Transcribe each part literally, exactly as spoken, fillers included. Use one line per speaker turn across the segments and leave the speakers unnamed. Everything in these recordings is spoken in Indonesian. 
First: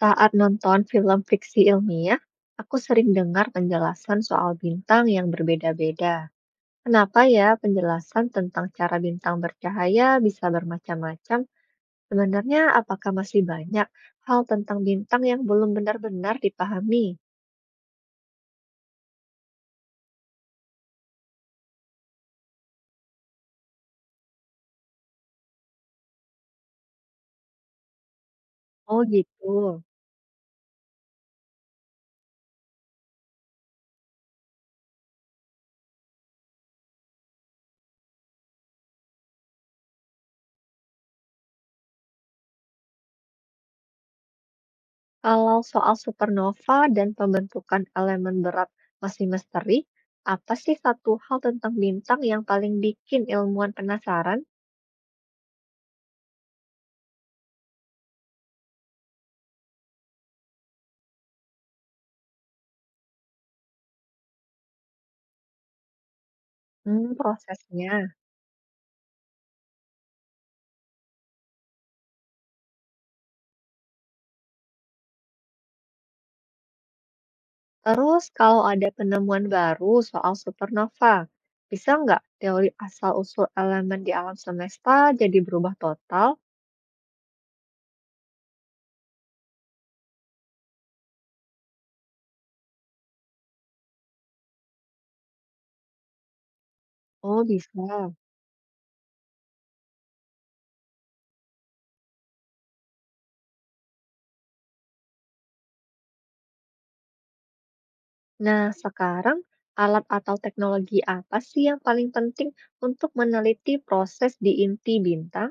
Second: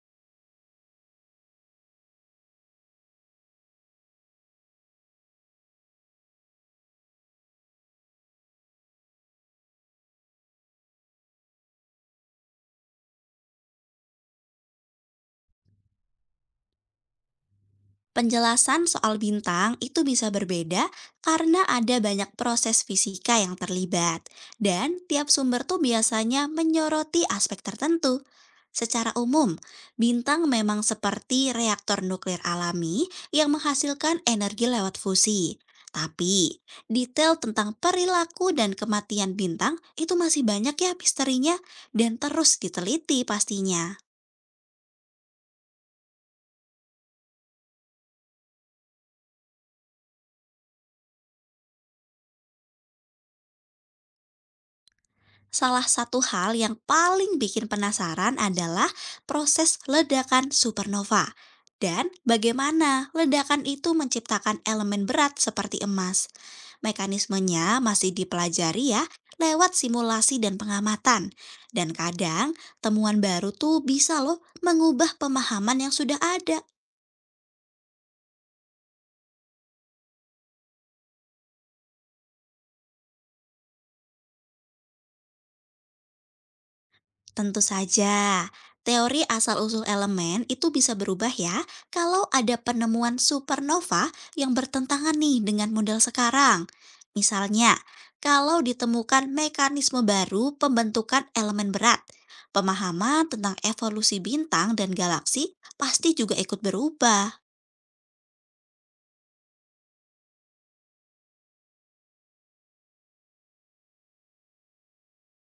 Saat nonton film fiksi ilmiah, aku sering dengar penjelasan soal bintang yang berbeda-beda. Kenapa ya penjelasan tentang cara bintang bercahaya bisa bermacam-macam? Sebenarnya apakah masih banyak hal tentang bintang yang belum benar-benar dipahami?
Penjelasan soal bintang itu bisa berbeda karena ada banyak proses fisika yang terlibat, dan tiap sumber tuh biasanya menyoroti aspek tertentu.
Oh
Secara
gitu.
umum, bintang memang seperti reaktor nuklir alami yang menghasilkan energi lewat fusi. Tapi, detail tentang perilaku dan kematian bintang itu masih banyak ya misterinya dan terus diteliti pastinya.
Kalau soal supernova dan pembentukan elemen berat masih misteri, apa sih satu hal tentang bintang yang paling bikin ilmuwan penasaran?
Salah satu hal yang paling bikin penasaran adalah proses ledakan supernova dan bagaimana ledakan itu menciptakan elemen berat seperti emas.
Hmm,
Mekanismenya masih
prosesnya.
dipelajari ya lewat simulasi dan pengamatan. Dan kadang temuan baru tuh bisa loh mengubah pemahaman yang sudah ada.
Terus kalau ada penemuan baru soal supernova, bisa nggak teori asal-usul elemen di alam semesta jadi berubah total?
Tentu saja, teori asal-usul elemen itu bisa berubah ya kalau ada penemuan supernova yang bertentangan nih dengan model sekarang.
Oh,
Misalnya,
bisa.
kalau ditemukan mekanisme baru pembentukan elemen berat, pemahaman tentang evolusi bintang dan galaksi pasti juga ikut berubah.
Nah, sekarang alat atau teknologi apa sih yang paling penting untuk meneliti proses di inti bintang?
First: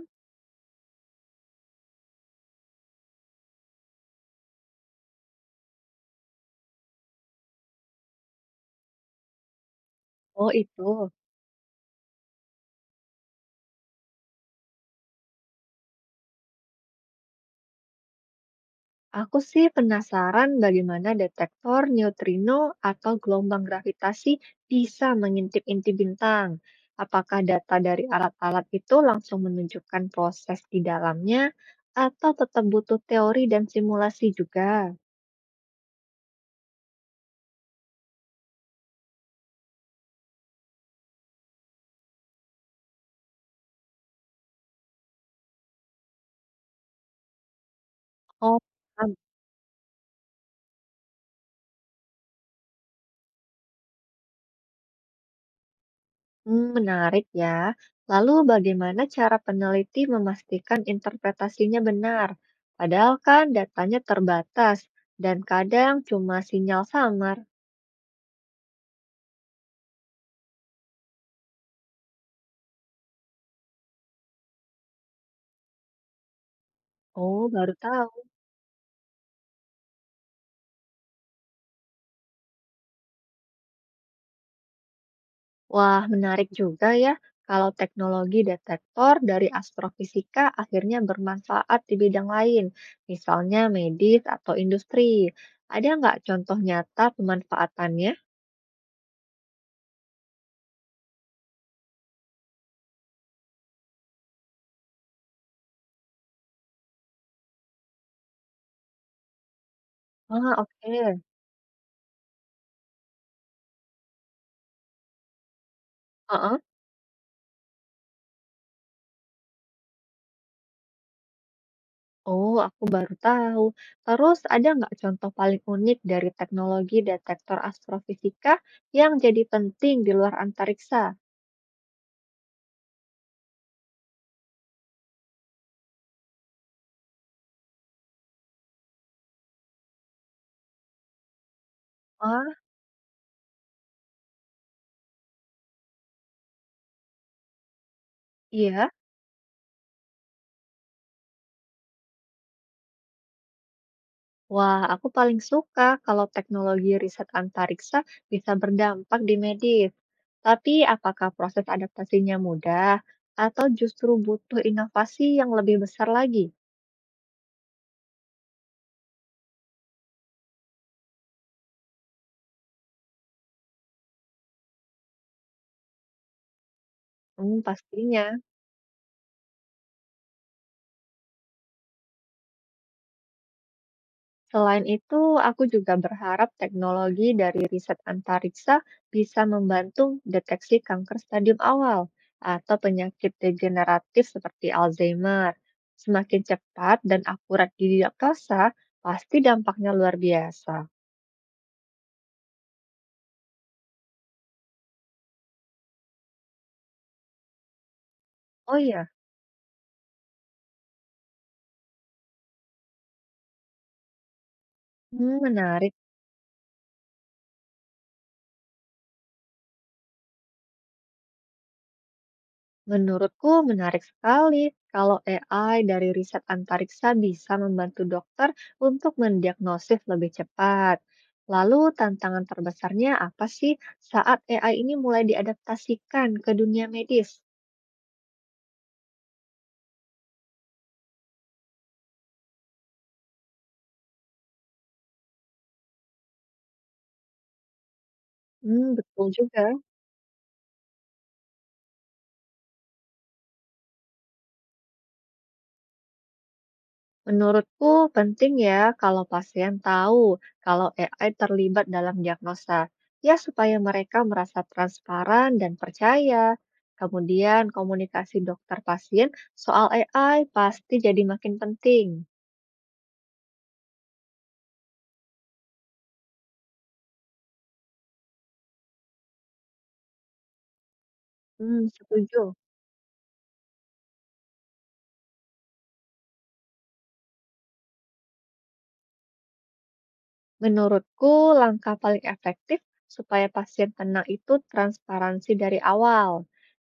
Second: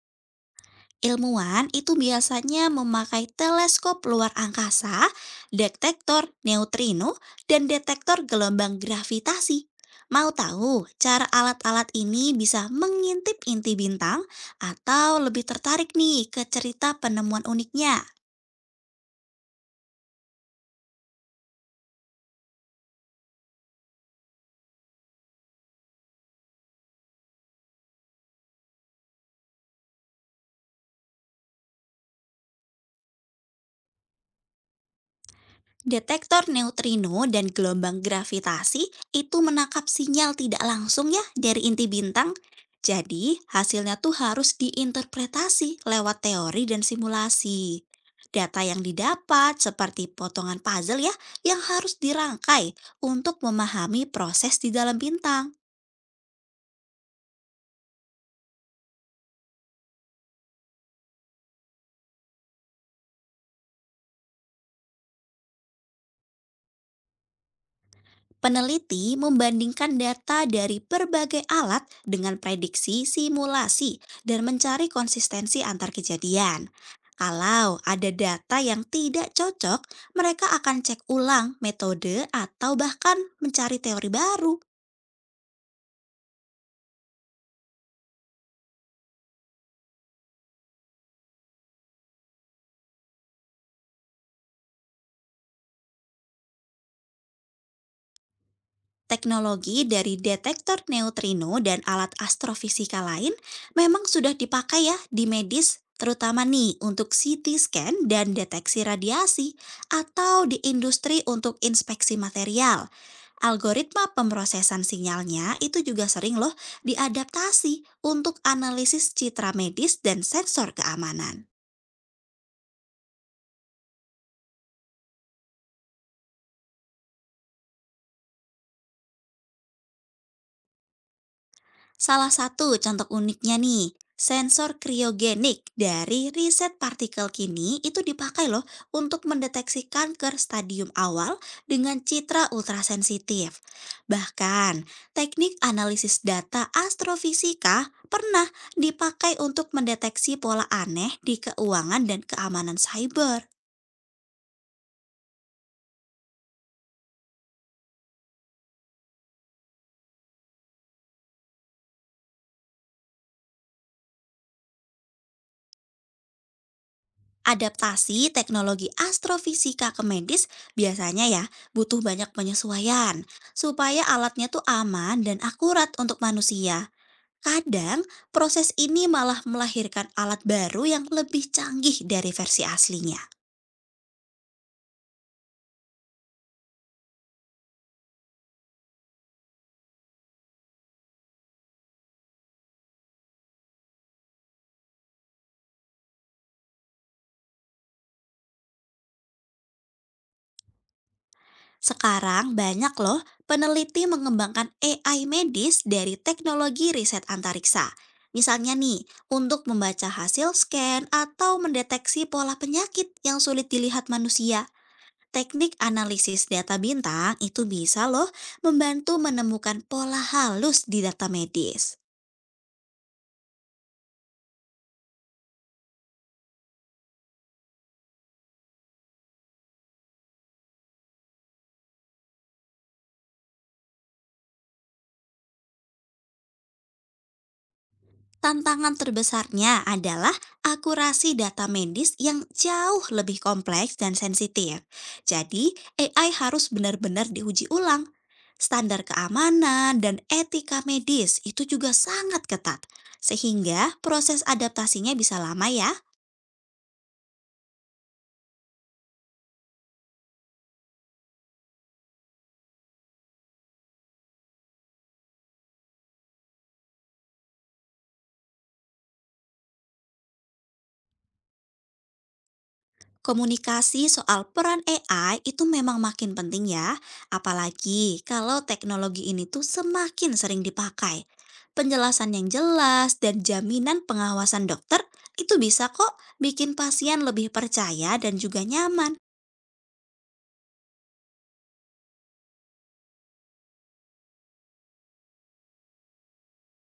Ilmuwan itu biasanya memakai teleskop luar angkasa, detektor neutrino, dan detektor gelombang gravitasi. Mau
Oh,
tahu
itu.
cara alat-alat ini bisa mengintip inti bintang atau lebih tertarik nih ke cerita penemuan uniknya?
Aku sih penasaran bagaimana detektor neutrino atau gelombang gravitasi bisa mengintip inti bintang. Apakah data dari alat-alat itu langsung menunjukkan proses di dalamnya, atau tetap butuh teori dan simulasi juga?
Detektor neutrino dan gelombang gravitasi itu menangkap sinyal tidak langsung ya dari inti bintang. Jadi, hasilnya tuh harus diinterpretasi lewat teori dan simulasi.
Oh,
Data yang
am-
didapat seperti potongan puzzle ya yang harus dirangkai untuk memahami proses di dalam bintang.
hmm, menarik ya. Lalu bagaimana cara peneliti memastikan interpretasinya benar? Padahal kan datanya terbatas dan kadang cuma sinyal samar.
Peneliti membandingkan data dari berbagai alat dengan prediksi simulasi dan mencari konsistensi antar kejadian.
Oh, baru
Kalau ada
tahu.
data yang tidak cocok, mereka akan cek ulang metode atau bahkan mencari teori baru.
Wah, menarik juga ya kalau teknologi detektor dari astrofisika akhirnya bermanfaat di bidang lain, misalnya medis atau industri. Ada nggak contoh nyata pemanfaatannya?
Teknologi dari detektor neutrino dan alat astrofisika lain memang sudah dipakai ya di medis, terutama nih untuk C T scan dan deteksi radiasi, atau
Ah,
di industri
oke.
untuk inspeksi material. Algoritma pemrosesan sinyalnya itu juga sering loh
Heeh.
diadaptasi untuk analisis citra medis dan sensor keamanan.
Oh, aku baru tahu. Terus ada nggak contoh paling unik dari teknologi detektor astrofisika yang jadi penting di luar antariksa?
Salah satu contoh uniknya nih, sensor kriogenik dari riset partikel kini itu dipakai loh untuk mendeteksi kanker stadium awal dengan
Ah,
citra ultrasensitif. Bahkan, teknik analisis data astrofisika pernah
iya.
dipakai untuk mendeteksi pola aneh di keuangan dan keamanan cyber.
Wah, aku paling suka kalau teknologi riset antariksa bisa berdampak di medis. Tapi apakah proses adaptasinya mudah atau justru butuh inovasi yang lebih besar lagi?
Adaptasi teknologi astrofisika ke medis biasanya ya butuh banyak penyesuaian supaya alatnya tuh aman dan akurat untuk manusia.
Hmm,
Kadang
pastinya.
proses ini malah melahirkan alat baru yang lebih canggih dari versi aslinya.
Selain itu, aku juga berharap teknologi dari riset antariksa bisa membantu deteksi kanker stadium awal atau penyakit degeneratif seperti Alzheimer. Semakin cepat dan akurat didiagnosa, pasti dampaknya luar biasa.
Sekarang banyak loh peneliti mengembangkan A I medis dari teknologi riset antariksa. Misalnya
Oh
nih,
ya,
untuk membaca hasil scan atau mendeteksi pola penyakit yang sulit dilihat manusia.
hmm,
Teknik
menarik.
analisis data bintang itu bisa loh membantu menemukan pola halus di data medis.
Menurutku menarik sekali kalau A I dari riset antariksa bisa membantu dokter untuk mendiagnosis lebih cepat. Lalu tantangan terbesarnya apa sih saat A I ini mulai diadaptasikan ke dunia medis?
Tantangan terbesarnya adalah akurasi data medis yang jauh lebih kompleks dan sensitif. Jadi, A I harus benar-benar diuji ulang.
Hmm,
Standar
betul juga.
keamanan dan etika medis itu juga sangat ketat, sehingga proses adaptasinya bisa lama ya.
Menurutku penting ya kalau pasien tahu kalau A I terlibat dalam diagnosa, ya supaya mereka merasa transparan dan percaya. Kemudian komunikasi dokter pasien soal A I pasti jadi makin penting.
Komunikasi soal peran A I itu memang makin penting ya, apalagi kalau teknologi ini tuh semakin sering dipakai.
Hmm,
Penjelasan yang
setuju.
jelas dan jaminan pengawasan dokter itu bisa kok bikin pasien lebih percaya dan juga nyaman.
Menurutku langkah paling efektif supaya pasien tenang itu transparansi dari awal.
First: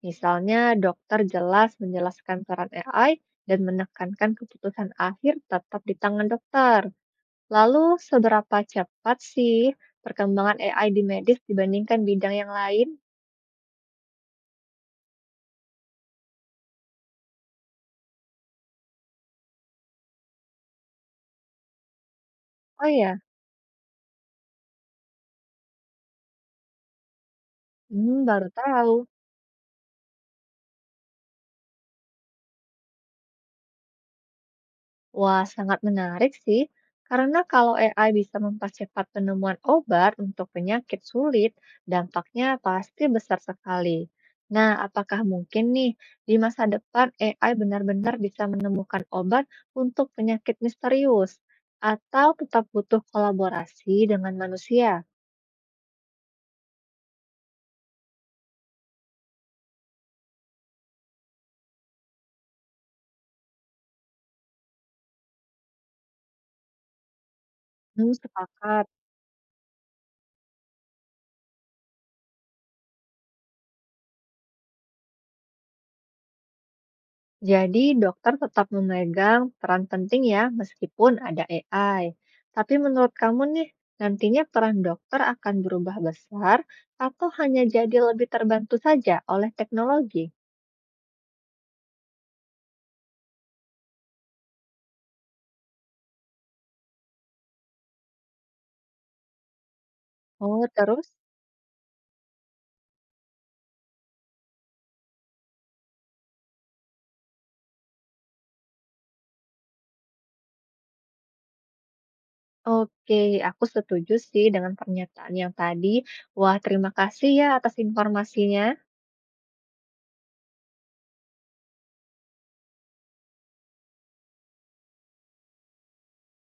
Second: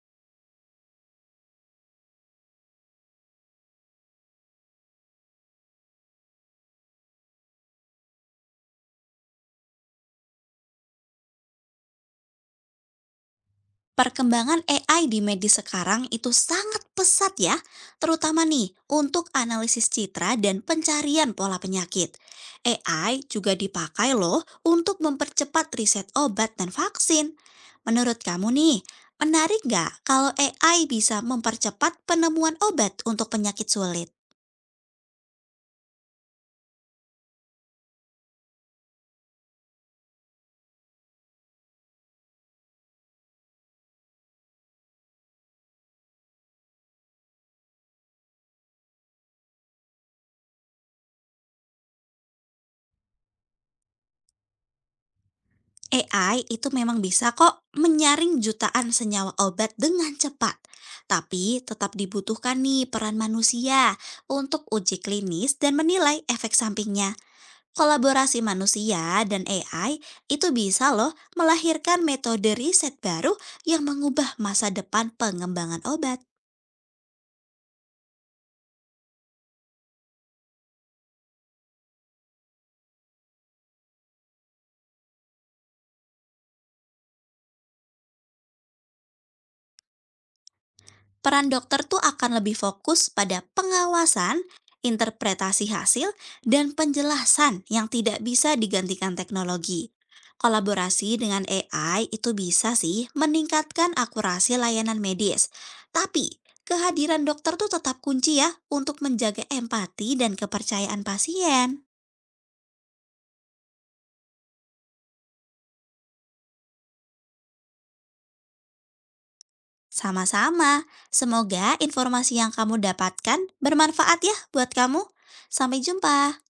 Misalnya dokter jelas menjelaskan peran A I dan menekankan keputusan akhir tetap di tangan dokter. Lalu, seberapa cepat sih perkembangan A I di medis dibandingkan bidang yang lain?
Perkembangan A I di medis sekarang itu sangat pesat ya, terutama nih untuk analisis citra dan pencarian pola penyakit.
Oh ya,
A I juga dipakai loh untuk mempercepat riset obat dan vaksin.
hmm,
Menurut
baru
kamu nih,
tahu.
menarik nggak kalau A I bisa mempercepat penemuan obat untuk penyakit sulit?
Wah, sangat menarik sih. Karena kalau A I bisa mempercepat penemuan obat untuk penyakit sulit, dampaknya pasti besar sekali. Nah, apakah mungkin nih di masa depan A I benar-benar bisa menemukan obat untuk penyakit misterius? Atau tetap butuh kolaborasi dengan manusia?
A I itu memang bisa kok menyaring jutaan senyawa obat dengan cepat, tapi tetap dibutuhkan nih peran manusia untuk uji klinis dan menilai efek sampingnya.
Hmm,
Kolaborasi
sepakat.
manusia dan A I itu bisa loh melahirkan metode riset baru yang mengubah masa depan pengembangan obat.
Jadi, dokter tetap memegang peran penting ya, meskipun ada A I. Tapi menurut kamu nih, nantinya peran dokter akan berubah besar atau hanya jadi lebih terbantu saja oleh teknologi?
Peran dokter tuh akan lebih fokus pada pengawasan, interpretasi hasil, dan penjelasan yang tidak bisa digantikan teknologi.
Oh, terus?
Kolaborasi dengan A I itu bisa sih meningkatkan akurasi layanan medis. Tapi, kehadiran dokter tuh tetap kunci ya untuk menjaga empati dan kepercayaan pasien.
Oke, aku setuju sih dengan pernyataan yang tadi. Wah, terima kasih ya atas informasinya.
Sama-sama, semoga informasi yang kamu dapatkan bermanfaat ya buat kamu. Sampai jumpa.